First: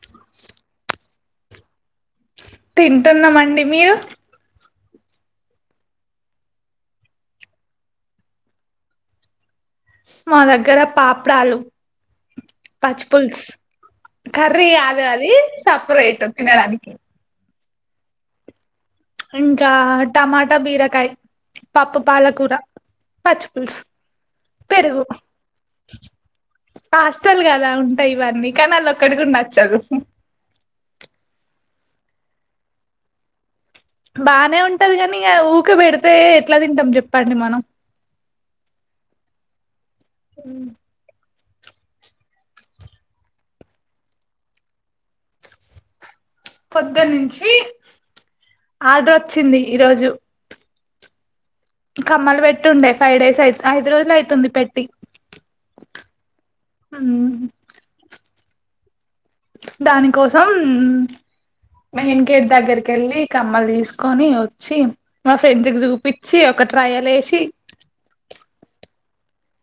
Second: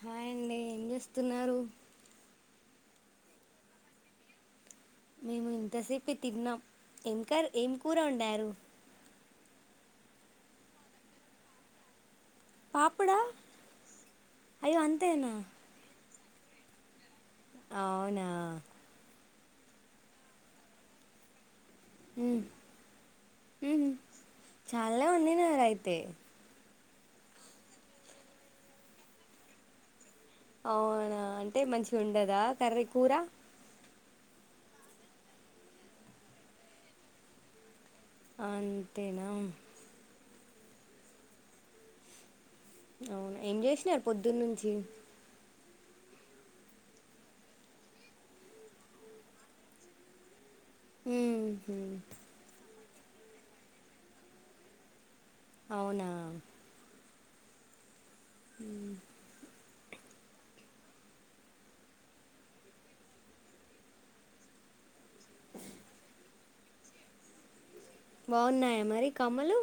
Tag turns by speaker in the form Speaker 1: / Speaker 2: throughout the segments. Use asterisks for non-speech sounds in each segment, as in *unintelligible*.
Speaker 1: హాయండి ఏం చేస్తున్నారు
Speaker 2: తింటున్నామండి మీరు
Speaker 1: మేము ఇంతసేపు తిన్నాం ఏం క ఏం కూర ఉండారు
Speaker 2: మా దగ్గర పాపడాలు
Speaker 1: పాపడా
Speaker 2: పచ్చిపుుల్స్ కర్రీ
Speaker 1: అయ్యో
Speaker 2: అది
Speaker 1: అంతేనా
Speaker 2: అది సపరేట్ విన్న రాదిిక
Speaker 1: అవునా
Speaker 2: ఇంకా టమాటా బీరకాయ పాప్పు
Speaker 1: ఉమ్
Speaker 2: పాలకూర పచ్చిపుల్సు
Speaker 1: ఉహు చాలా వండినార అయితే
Speaker 2: హాస్టల్ కదా ఉంటాయి ఇవన్నీ కానీ అళ్ళ ఒక్కడికి ఉండొచ్చదు
Speaker 1: అవునా అంటే మంచిగా ఉండదా కర్ర కూర
Speaker 2: బానే ఉంటది కాని ఇక ఊకబడితే ఎట్లా తింటాం చెప్పండి మనం
Speaker 1: అంతేనా
Speaker 2: అ
Speaker 1: అవునా ఏం చేసినారు పొద్దున్న నుంచి
Speaker 2: పొద్దుదు నుంచి ఆర్డర్ వచ్చింది ఈరోజు
Speaker 1: హ
Speaker 2: కమ్మలు పెట్టుండే ఫైవ్ డేస్ అయి ఐదు రోజులు అవుతుంది పెట్టి
Speaker 1: అవునా
Speaker 2: ఆ
Speaker 1: హ
Speaker 2: దాని కోసం మెహన్ గేట్ దగ్గరికి వెళ్ళి కమ్మలు తీసుకొని వచ్చి మా ఫ్రెండ్స్కి చూపచ్చి ఒక ట్రయల్ ఏషి
Speaker 1: బాగున్నాయా? మరి కమ్మలు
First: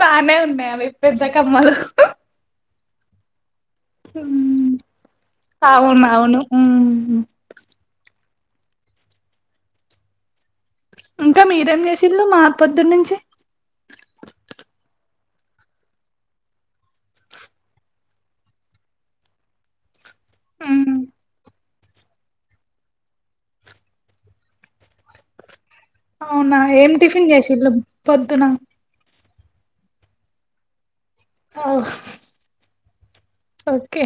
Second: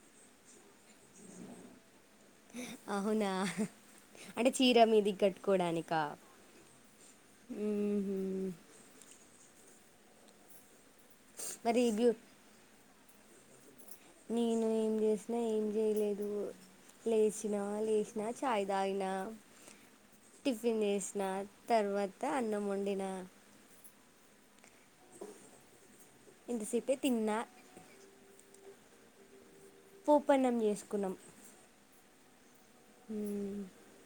Speaker 2: బాగనే ఉన్నాయి. అవి పెద్ద కమ్మలు
Speaker 1: అవునా అంటే చీర మీదికి కట్టుకోవడానికా?
Speaker 2: అవును అవును ఉమ్.
Speaker 1: ఉహుమ్
Speaker 2: ఇంకా మీరేం
Speaker 1: మరి బ్యూ
Speaker 2: చేసేళ్లు మా పొద్దుర్ నుంచి
Speaker 1: నేను ఏం చేసినా? ఏం చేయలేదు. లేచిన లేచిన చాయ్ తాగిన టిఫిన్ చేసిన తర్వాత అన్నం వండిన
Speaker 2: అవునా ఏం
Speaker 1: ఇంతసేపే
Speaker 2: టిఫిన్
Speaker 1: తిన్నా
Speaker 2: చేసిళ్ళు పొద్దున
Speaker 1: పోపన్నం చేసుకున్నాం.
Speaker 2: అహ్
Speaker 1: మ్మ్.
Speaker 2: ఓకే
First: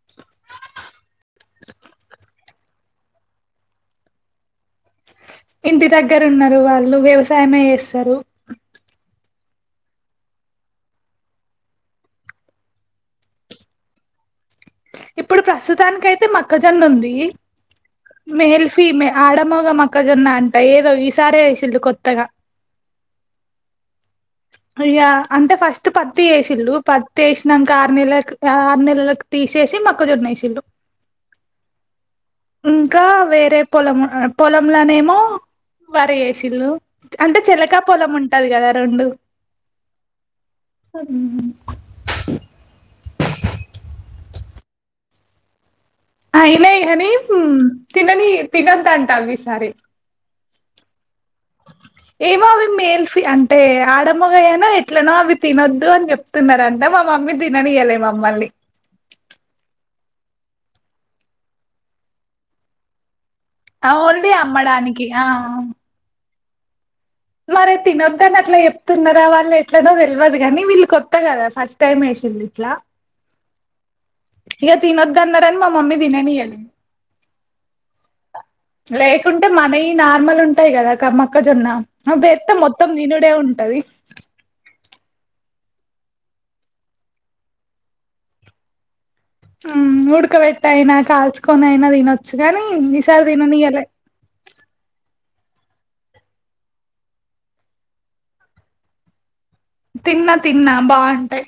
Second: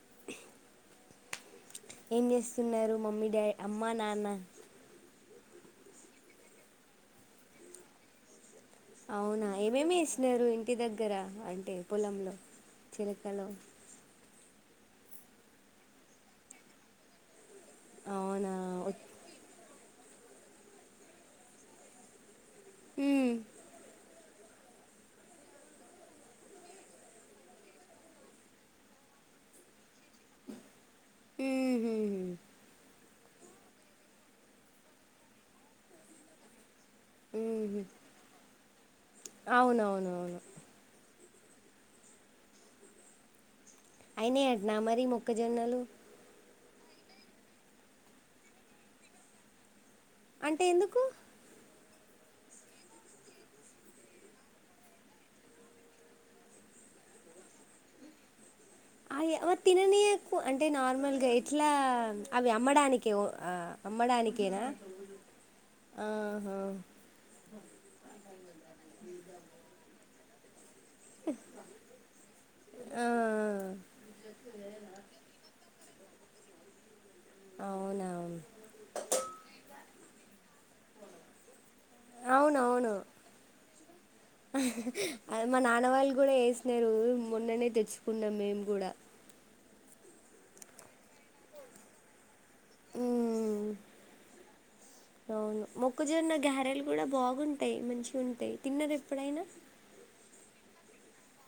Speaker 1: *unintelligible* ఏం చేస్తున్నారు? మమ్మీ డా అమ్మ నాన్న
Speaker 2: ఇంటి దగ్గర ఉన్నారు వాళ్ళు వ్యవసాయమే ఏస్తరు.
Speaker 1: అవునా ఏమేమి ఏసినారు ఇంటి దగ్గర అంటే పొలంలో చిలకలో
Speaker 2: ఇప్పుడు ప్రస్తుతానికి అయితే మక్కజొన్న ఉంది.
Speaker 1: అవునా
Speaker 2: మెల్ఫీ మే
Speaker 1: వచ్-
Speaker 2: ఆడ మగ మ ఒక్కజొన్న అంట ఏదో ఈసారే ఏసిల్లు కొత్తగా
Speaker 1: ఉమ్
Speaker 2: ఇగ అంటే ఫస్ట్ పత్తి ఏసిళ్ళు పత్తి ఏసినంక ఆరు నెలకి ఆరు నెలలకి తీస్ తీసి మొక్కజొన్న ఏసిల్లు
Speaker 1: ఉహుమ్
Speaker 2: ఇంకా వేరే పొలం పొలంలోనేమో వరీ ఏసిళ్ళు అంటే చేలకా
Speaker 1: మ్మ్హ్మ్.
Speaker 2: పొలం ఉంటది కదా రెండు
Speaker 1: అవునవునవును
Speaker 2: ఆ
Speaker 1: అయినాయాట్నా మరి మొక్కజొన్నలు
Speaker 2: అయిన కానీమ్ తినని తినంద్ అంటా అవి ఈసారి
Speaker 1: అంటే ఎందుకు?
Speaker 2: ఏమో అవి మేల్ ఫీ అంటే ఆడ మోగయనో ఎట్లనో అవి తినొద్దు అని చెప్తున్నారంట మా మామ్ మ్మిడతిననియలే మమ్మల్ని
Speaker 1: అయ్ తిననీకు అంటే నార్మల్గా ఎట్లా అవి అమ్మడానికి ఏమో
Speaker 2: అవ్ ఓన్లీ అమ్మడానికి ఆ
Speaker 1: ఆ
Speaker 2: మరి తినొద్దని అట్లా చెప్తున్నారా? వాళ్ళు ఎట్లనో తెలివదు కానీ వీళ్ కొత్త కదా ఫస్ట్ టైమ్ ఏసింది ఇట్లా
Speaker 1: ఆ
Speaker 2: ఇగా తినొద్ అన్నారని మా మమ్మీ దిననీయది.
Speaker 1: అవునా
Speaker 2: లేకుంటే మనయి నార్మల్ ఉంటాయి. కదా కమక్కజొన్న అవి దేత్త మొత్తం
Speaker 1: అవునవును
Speaker 2: తినుడే ఉంటది.
Speaker 1: మా నాన్న వాళ్ళు కూడా ఏసినరు మొన్ననే తెచ్చుకున్నాం. మేము కూడా
Speaker 2: ఉమ్ ఉడకబెట్టయినా కాల్చుకొని అయినా తినొ చ్చుగానీ ఈసారి తిన
Speaker 1: మ్మ్
Speaker 2: నియలే
Speaker 1: అవును మొక్కజొన్న గారేలు కూడా బాగుంటాయి మంచిగా ఉంటాయి తిన్నార ఎప్పుడైనా
Speaker 2: తిన్నా తిన్నా బాగుంటాయి.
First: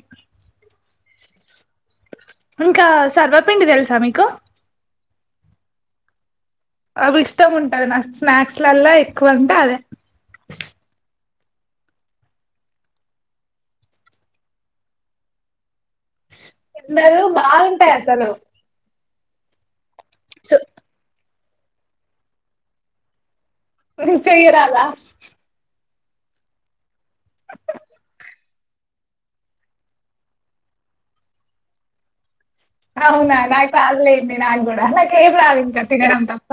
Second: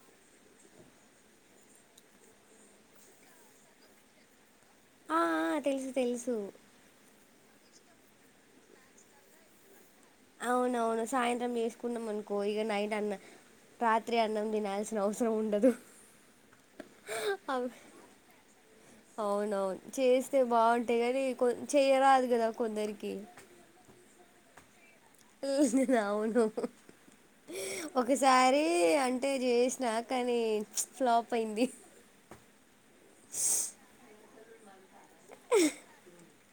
Speaker 2: ఇంకా సర్వపిండి తెలుసా మీకు?
Speaker 1: ఆ ఆ తెలుసు తెలుసు
Speaker 2: ఇష్టం ఉంటది. నాకు స్నాక్స్ లల్లా ఎక్కువ అంటే అదే
Speaker 1: అవునవును సాయం త్రం ఏసుకున్నాం అనుకో ఇగ నైట్ అన్నం రాత్రి అన్నం తినాల్సిన అవసరం ఉండదు.
Speaker 2: ఉండదు. బాగుంటాయి అసలు
Speaker 1: అవునవును చేస్తే బాగుంటాయి కాని కొ చేయరాదు కదా కొందరికి
Speaker 2: చెయ్య రాదా
Speaker 1: అవును ఒకసారి అంటే చేసినా కానీ ఫ్లాప్ అయింది
Speaker 2: అవునా నా తాలే అయింది నాకుడా నాకు ఏం రాదు ఇంకా తిగడం తప్ప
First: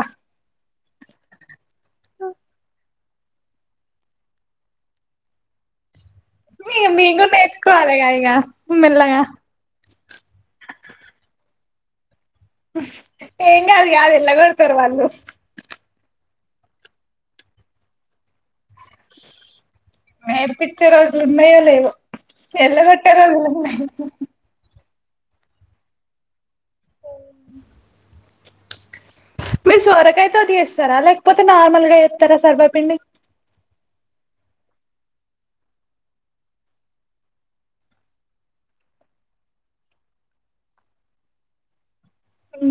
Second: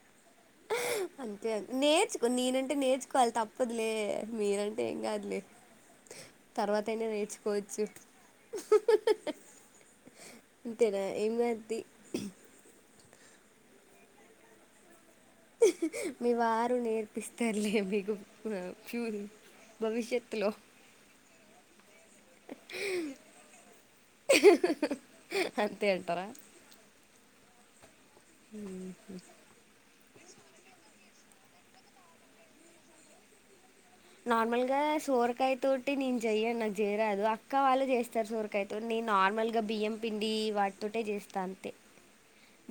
Speaker 1: ఆ అంతే నేర్చుకో నేనంటే నేర్చుకోవాలి తప్పదులే మీరంటే ఏం కాదులే
Speaker 2: మీ
Speaker 1: తర్వాత అయినా
Speaker 2: మీంగూడా
Speaker 1: నేర్చుకోవచ్చు
Speaker 2: నేర్చుకోవాలేగా ఇగా మెల్లగా
Speaker 1: అంతేనా ఏం కాద్ ది
Speaker 2: ఏంకాదు గాదు ఎల్లగొడ్తారు వాళ్ళు
Speaker 1: మీ వారు నేర్పిస్తారులే మీకు ఆ చూరు భవిష్యత్ లో
Speaker 2: నేర్పించే రోజులు ఉన్నాయో లేవో ఎల్లగొట్టే రోజులున్నాయి
Speaker 1: అంతే అంటారు హ
Speaker 2: సొరకాయ తోటి చేస్తారా లేకపోతే నార్మల్ గా ఎత్తర సర్బపిండి
Speaker 1: నార్మల్ గా సోరకాయ తోటి నేను చెయ్యను నాకు చేయరాదు అక్క వాళ్ళు చేస్తారు సోరకాయతోటి ఈ నార్మల్ గా బియ్యం పిండి వాడుతుంటే చేస్తా అంతే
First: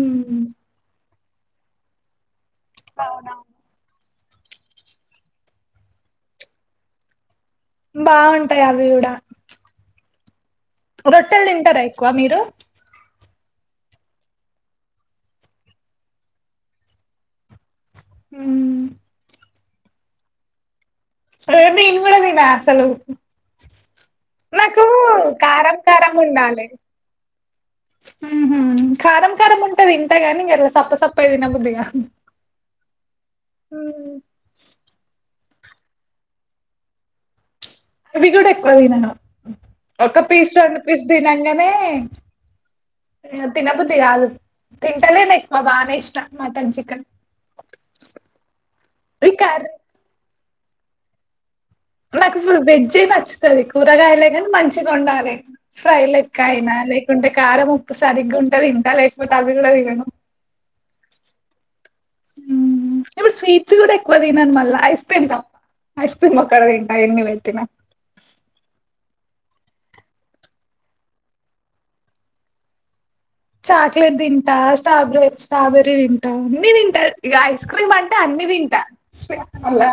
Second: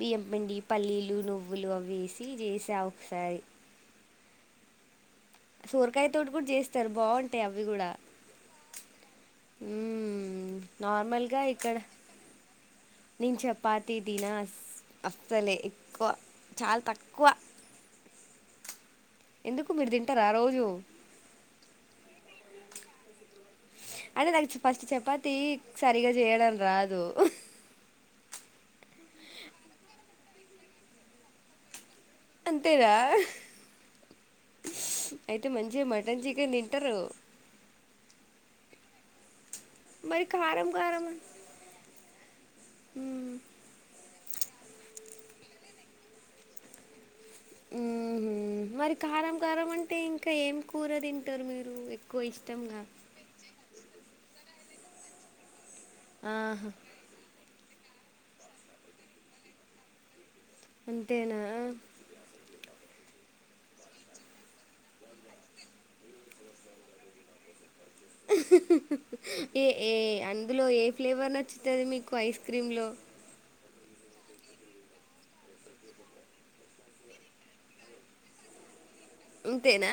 Speaker 1: బియ్యం పిండి పల్లీలు నువ్వులు అవేసి చేసా ఒకసారి
Speaker 2: అవునవును
Speaker 1: సోరకాయ తోటి కూడా చేస్తారు బాగుం
Speaker 2: బాగుంటాయి అవి కూడా
Speaker 1: మ్మ్. నార్మల్గా
Speaker 2: రొట్టెలు తింటారా ఎక్కువ మీరు
Speaker 1: చపాతి దిన అస్సలే ఎక్కువ చాలా తక్కువ
Speaker 2: ఉమ్
Speaker 1: ఎందుకు మీరు తింటారా రోజు
Speaker 2: హే నేన్గూడా తినా అసలు
Speaker 1: అంటే నాకు ఫస్ట్ చపాతి
Speaker 2: కారం
Speaker 1: సరిగా
Speaker 2: కారం
Speaker 1: చేయడం
Speaker 2: ఉండాలి
Speaker 1: రాదు
Speaker 2: ఉహు కారం కారం ఉంటే తింటా గానీ గిట్ల సప్ప సప్పగా తినబుద్దిగాదు
Speaker 1: అంతేగా అయి తే మంచిగా మటన్ చికెన్ తింటారు
Speaker 2: అవి కూడా ఎక్కువ తినను ఒక
Speaker 1: మరి
Speaker 2: పీస్
Speaker 1: కారం
Speaker 2: రెండు
Speaker 1: కారం
Speaker 2: పీస్ తినంగానే
Speaker 1: ఉహు
Speaker 2: తినబుద్దిగదు తింటలేను ఎక్కువ మానేసినా మటన్ చికెన్
Speaker 1: ఉహు మరి
Speaker 2: ఈ
Speaker 1: కారం కారం
Speaker 2: కర్రీ
Speaker 1: అంటే ఇంకా ఏం కూర తింటారు మీరు ఎక్కువ
Speaker 2: నాకు
Speaker 1: ఇష్టంగా
Speaker 2: వేజే నచ్చుతాది కూరగాయలే కానీ మంచిగా వొండాలే ఫ్రై లెక్క
Speaker 1: ఆహా
Speaker 2: అయినా లేకుంటే కారం ఉప్పు సరిగ్గా ఉంటే తింటా లేకపోతే అవి కూడా తినను
Speaker 1: అంతేనా
Speaker 2: హ్మ్. ఇప్పుడు స్వీట్స్ కూడా ఎక్కువ తినను మళ్ళా ఐస్ క్రీమ్ తప్ ఐస్ క్రీమ్ మ్మొక్కటిదింటా ఏన్ని పెట్టినా
Speaker 1: ఏ ఏ అందులో ఏ ఫ్లేవర్ నచ్చుతాది మీకు ఐస్ క్రీమ్ లో
Speaker 2: చాక్లెట్ తింటా స్ట్రాబ స్ట్రాబెర్రీ తింటా అన్ని తింటా ఇ ఐస్ క్రీమ్ అంటే అన్ని తింటా
Speaker 1: అంతేనా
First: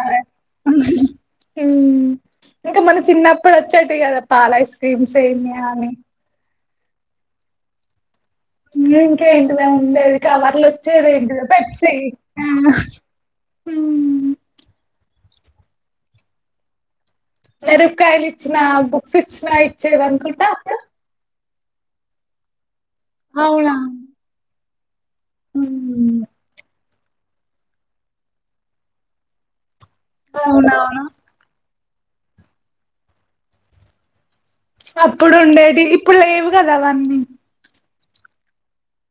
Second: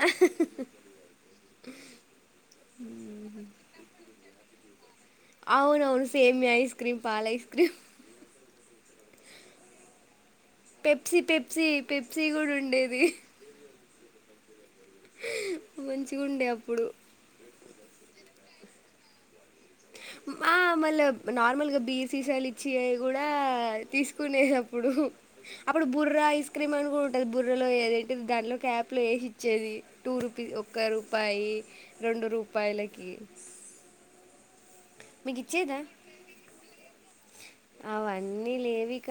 Speaker 2: ఉమ్ ఇంకా మన చిన్నప్పుడు వచ్చేటివి కదా పాల ఐస్ క్రీమ్స్ సేమియా అని
Speaker 1: అవునవును సేమియా ఐస్ క్రీమ్ పాల ఐస్ క్రీమ్
Speaker 2: ఇంకేంటివో ఉండేది కవర్లు వచ్చేది
Speaker 1: పెప్సీ
Speaker 2: ఏంటిద
Speaker 1: పెప్సీ
Speaker 2: పెట్సి
Speaker 1: పెప్సీ కూడా
Speaker 2: ఉమ్
Speaker 1: ఉండేది
Speaker 2: ఉమ్
Speaker 1: మంచిగా ఉండే అప్పుడు
Speaker 2: ఎరుపుకాయలు ఇచ్చినా బుక్స్ ఇచ్చినా ఇచ్చేవి అనుకుంటా అప్పుడు
Speaker 1: నార్మల్ గా బిర్ సీసలు ఇచ్చి కూడా
Speaker 2: అవునా
Speaker 1: తీసుకునేది. అప్పుడు అప్పుడు బుర్ర
Speaker 2: ఉమ్
Speaker 1: ఐస్ క్రీమ్ అని కూడా ఉంటది. బుర్రలో ఏదైటిది దానిలో క్యాప్ లో ఏసిచ్చేది. టూ రూపీ, ఒక్క
Speaker 2: అవునవును
Speaker 1: రూపాయి, రొండు రూపాయలకి. మీకు ఇచ్చేదా
Speaker 2: అప్పుడుండేటివి. ఇప్పుడు లేవు కదా అవన్నీ.
Speaker 1: అవన్నీ లేవిక.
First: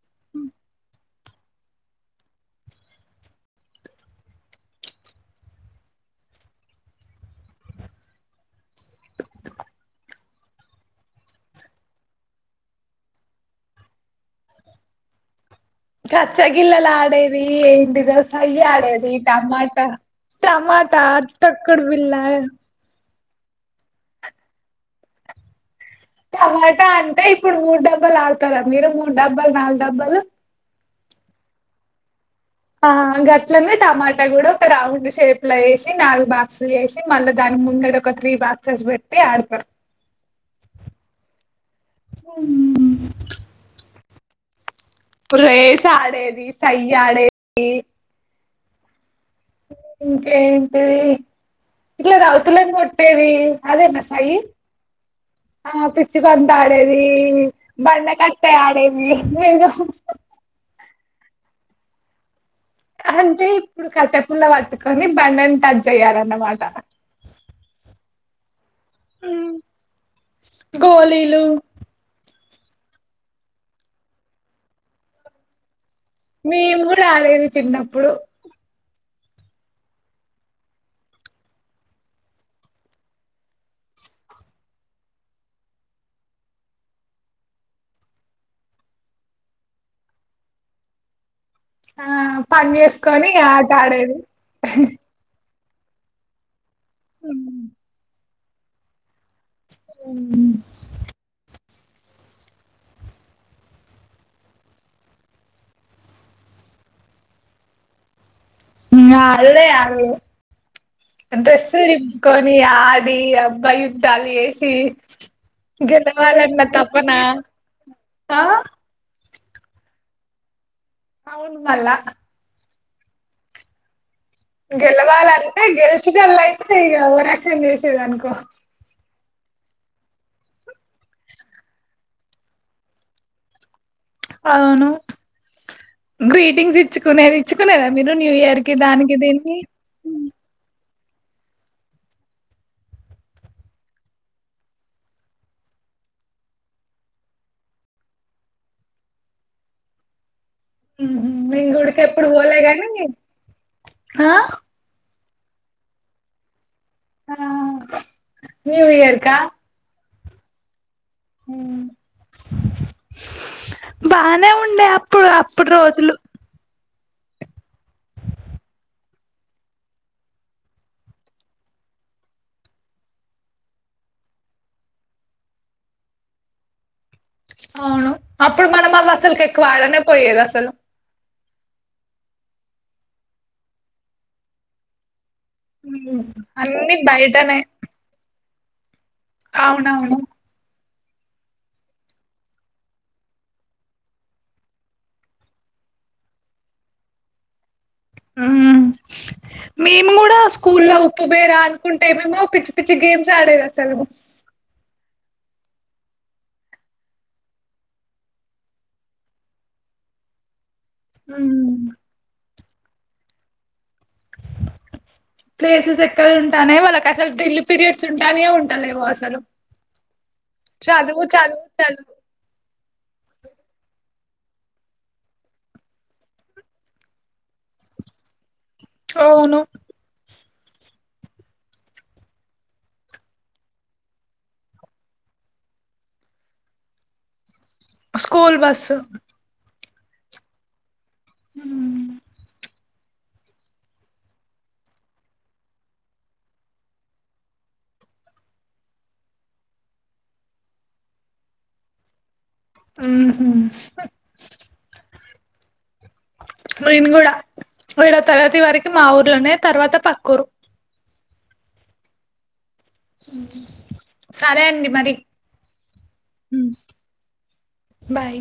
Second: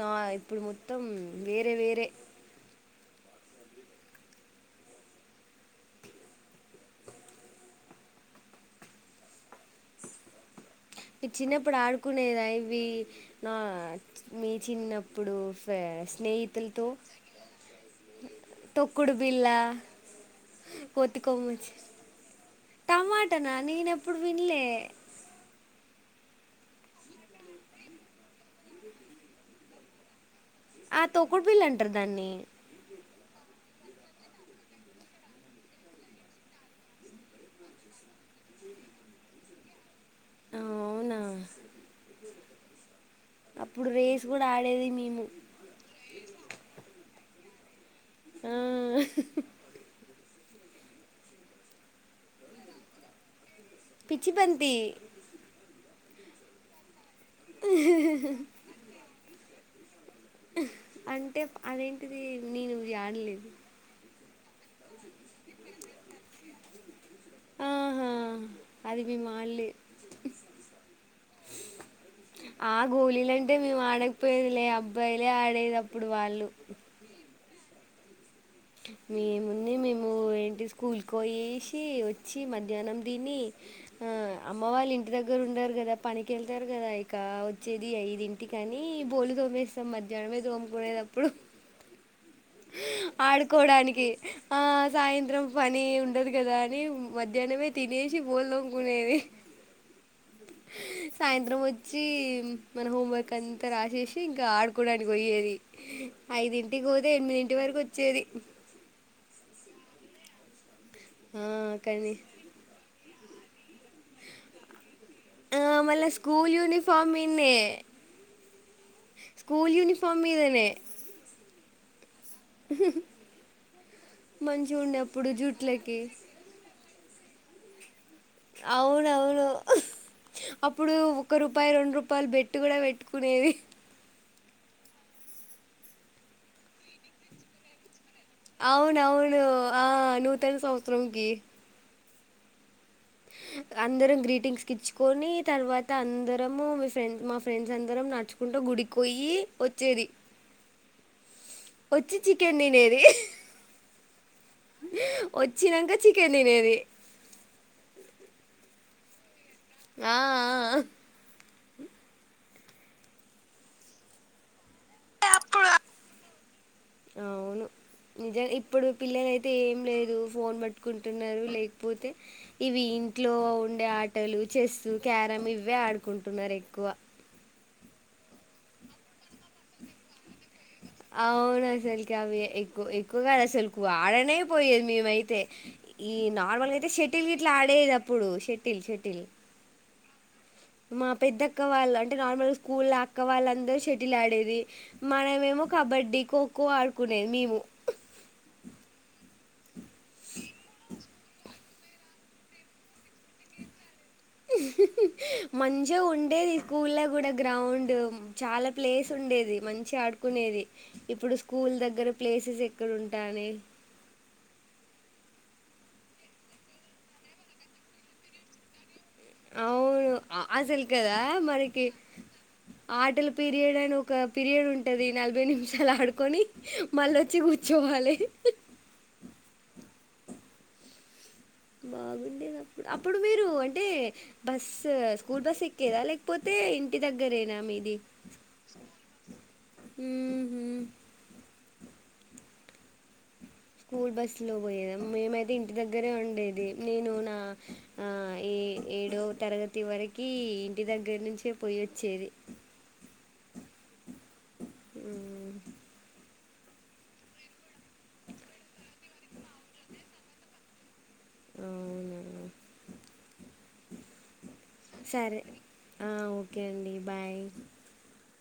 Speaker 1: నా ఇప్పుడు మొత్తం వేరే వేరే. ఇ చిన్నప్పుడు ఆడుకునేదా ఇవి, నా, మీ చిన్నప్పుడు. ఫె- స్నేహితులతో
Speaker 2: కచ్చగిల్లలు ఆడేది, ఏంటిదో సయ్య ఆడేది,
Speaker 1: తొక్కుడు బిళ్ళ
Speaker 2: టమాటా, టమాటా,
Speaker 1: కోతి కొమ్మచ్చి
Speaker 2: తొక్కుడు బిల్లా.
Speaker 1: టమాటనా నేన్ ఎప్పుడు విన్లే.
Speaker 2: టమాటా అంటే, ఇప్పుడు మూడు డబ్బాలు ఆడతారా మీరు? మూడు డబ్బాలు, నాలుగు డబ్బాలు.
Speaker 1: ఆ తొక్కుడు బిల్ల అంటారు దాన్ని.
Speaker 2: ఆ గట్లనే టమాటా కూడ. ఒక రౌండ్ షేప్ లో వేసి, నాలుగు బాక్స్లు చేసి, మళ్ళా దాని ముంద ఇడ ఒక త్రీ బాక్సస్ పెట్టి ఆడతారు.
Speaker 1: ఆ అవునా అప్పుడు రేస్ కూడ ఆడేది, మేము
Speaker 2: అప్పుడు రేస్ ఆడేది, సయ్య ఆడేది.
Speaker 1: ఆ
Speaker 2: ఇంకేంటిది, ఇట్ల అది ఔతులని కొట్టేది. అదేనా సయ్యి
Speaker 1: పిచ్చిబంతి.
Speaker 2: ఆ పిచ్చి బంతి ఆడేది, బండ కట్టే ఆడేది. ఏదో
Speaker 1: అంటే అదేంటిది నేను ఇది
Speaker 2: అంటే,
Speaker 1: ఆడలేదు
Speaker 2: ఇప్పుడు కట్టెపుల్ల పట్టుకొని, బండను టచ్ చెయ్యాలన్నమాట.
Speaker 1: ఆహా అది మేం ఆడలే
Speaker 2: గోళీలు
Speaker 1: ఆ గోలిలంటే మేము ఆడకపోయేది లే. అబ్బాయిలే ఆడేది అప్
Speaker 2: మేముకూర ఆడేది చిన్నప్పుడు.
Speaker 1: మేముండి మేము ఏంటి స్కూల్కి పోయేసి వచ్చి, మధ్యాహ్నం దిని, ఆ అమ్మ వాళ్ళ ఇంటి దగ్గర ఉండరు కదా, పనికెళ్తారు కదా ఇక, వచ్చేది ఐదింటికి అని, బోలు తోమేస్తాం మధ్యానమే. జోముకు పోయేటప్పుడు.
Speaker 2: ఆ పని చేసుకొని ఆట
Speaker 1: ఆడుకోడానికి.
Speaker 2: ఆడేది
Speaker 1: ఆ సాయంత్రం పని ఉండదు కదా అ ని మధ్యానమే తినేసి బోలు తోముకునేది. సాయంత్రం ఒ చ్చి మన హోం వర్క్ అంతా రాసేసి, ఇంకా ఆడుకోడానికి పోయేది. ఐదింటికి పో తె ఎనిమిదింటివరకు వచ్చేది
Speaker 2: ఇంగ హాలిడే అవి,
Speaker 1: ఆ,
Speaker 2: డ్రెస్సులు
Speaker 1: కానీ
Speaker 2: చింపుకొని ఆడి అవ్ దాలి చేసి,
Speaker 1: ఆ మళ్ళా స్కూల్
Speaker 2: గెలవాలన్న తపన
Speaker 1: యూనిఫామ్ మీదనే
Speaker 2: తా
Speaker 1: స్కూల్ యూనిఫోమ్ మీదనె
Speaker 2: అవును మల్ల
Speaker 1: మంచిగుండే అప్పుడు
Speaker 2: గెలవాలంటే,
Speaker 1: జుట్లకి
Speaker 2: గెలిచినోళ్ళు అయితే ఇగ, ఓవరాక్షన్ చేసేదనుకో
Speaker 1: అవునవు ను. అప్పుడు ఒక రూపాయి, రొండు రూపాయలు బెట్ కూడా పెట్టుకునేది.
Speaker 2: అవును. గ్రీటింగ్స్ ఇచ్చుకునేది, ఇచ్చుకునేద
Speaker 1: అవునవును. ఆ. నూతన సంవత్సరంకి. అందరం గ్రీటింగ్స్కి ఇచ్చుకొని తర్వాత, అందరము మీ ఫ్రెండ్స్, మా ఫ్రెండ్స్ అందరం నడుచుకుంట గు డికి పోయి వచ్చేది.
Speaker 2: మ్హు, మేం గుడికి
Speaker 1: వచ్చి
Speaker 2: ఎప్పుడు పోలే
Speaker 1: చికెన్
Speaker 2: కానీ,
Speaker 1: తినేది
Speaker 2: ఆ
Speaker 1: వచ్చినంక చికెన్ తినేది.
Speaker 2: ఆ న్యూ ఇయర్కా
Speaker 1: ఆ ఆ అహ్
Speaker 2: బానే ఉండే అప్పుడు అప్పుడు రోజులు
Speaker 1: అవును నిజ ఇప్పుడు పిల్లలు అయితే ఏం లేదు ఫోన్ పట్టుకుంటున్నారు లేకపోతే ఇవి ఇంట్లో ఉండే ఆటలు చెస్సు క్యారమ్ ఇవ్వే ఆడుకుంటున్నారు ఎక్కువ
Speaker 2: అవును అప్పుడు మనం అవ్ అసల్కి ఎక్కువ ఆడనే పోయేదా
Speaker 1: అవును అసల్కి అవి ఎక్కు ఎక్కువ్గా అసలు ఆడనే పోయేది మేమైతే ఈ నార్మల్ అయితే
Speaker 2: అన్ని
Speaker 1: షటిల్ ఇట్లా
Speaker 2: బయటనే
Speaker 1: ఆడేది అప్పుడు షెటిల్ షటిల్
Speaker 2: అవునవును
Speaker 1: మా పెద్దక్క వాళ్ళు అంటే నార్మల్గా స్కూల్ అక్క వాళ్ళందరూ షెటిల్ ఆడేది మనమేమో కబడ్డీ ఖోఖో ఆడుకునేది మేము
Speaker 2: ఊమ్ మేమ్ గూడా స్కూల్ లో ఉప్పు బేరా అనుకుంట ఏమేమో పిచ్చి పిచ్చి గేమ్స్ ఆడేది అసలు
Speaker 1: ఇహిహి మంచిగ ఉండేది స్కూల్ల గూడా గ్రౌండ్ చాలా ప్లేస్ ఉండేది మంచ్చ ఆడుకునేది ఇప్పుడు స్కూల్ దగ్గర ప్లేసెస్ ఎక్కడ ఉంటానే
Speaker 2: ప్లేసెస్ ఎక్కడ ఉంటానై వాళ్ళకి అసలు ఢ్రిల్లు పీరియడ్స్ ఉంటానయో ఉంటాలేవో అస్
Speaker 1: అవును అ అసల్ కదా
Speaker 2: చదువు
Speaker 1: మనకి
Speaker 2: చదువు
Speaker 1: ఆటల పిరియడ్ అను ఒక పీరియడ్ ఉంటది నలభై నిమిషాలు ఆడుకొని మళ్ళ ఒచ్చి గూచ్చోవాలే
Speaker 2: అవును
Speaker 1: బాగుండేది అప్పుడు అప్పుడు మీరు అంటే బస్స్ స్కూల్ బస్ ఎక్కేదా లేకపోతే ఇంటి దగ్గరేనా మీది
Speaker 2: స్కూల్ బస్సు
Speaker 1: ఊహు
Speaker 2: హూ
Speaker 1: స్కూల్ బస్లో వోయేది మేమైతే ఇంటి దగ్గరే ఉండేది నేను నా ఆ ఎ ఎ ఏడో తరగతి వరకీ ఇంటి దగ్గర్నుంచే పోయొచ్చేది
Speaker 2: ఊహు
Speaker 1: ఊ
Speaker 2: నేన్ గూడా ఏడో తరగతి వరకి మా ఊర్లోనే తర్వాత పక్కూరు
Speaker 1: అవునా
Speaker 2: *inaudible* అండి మరి
Speaker 1: సరే ఆ ఓకే అండి బాయ్
Speaker 2: బాయ్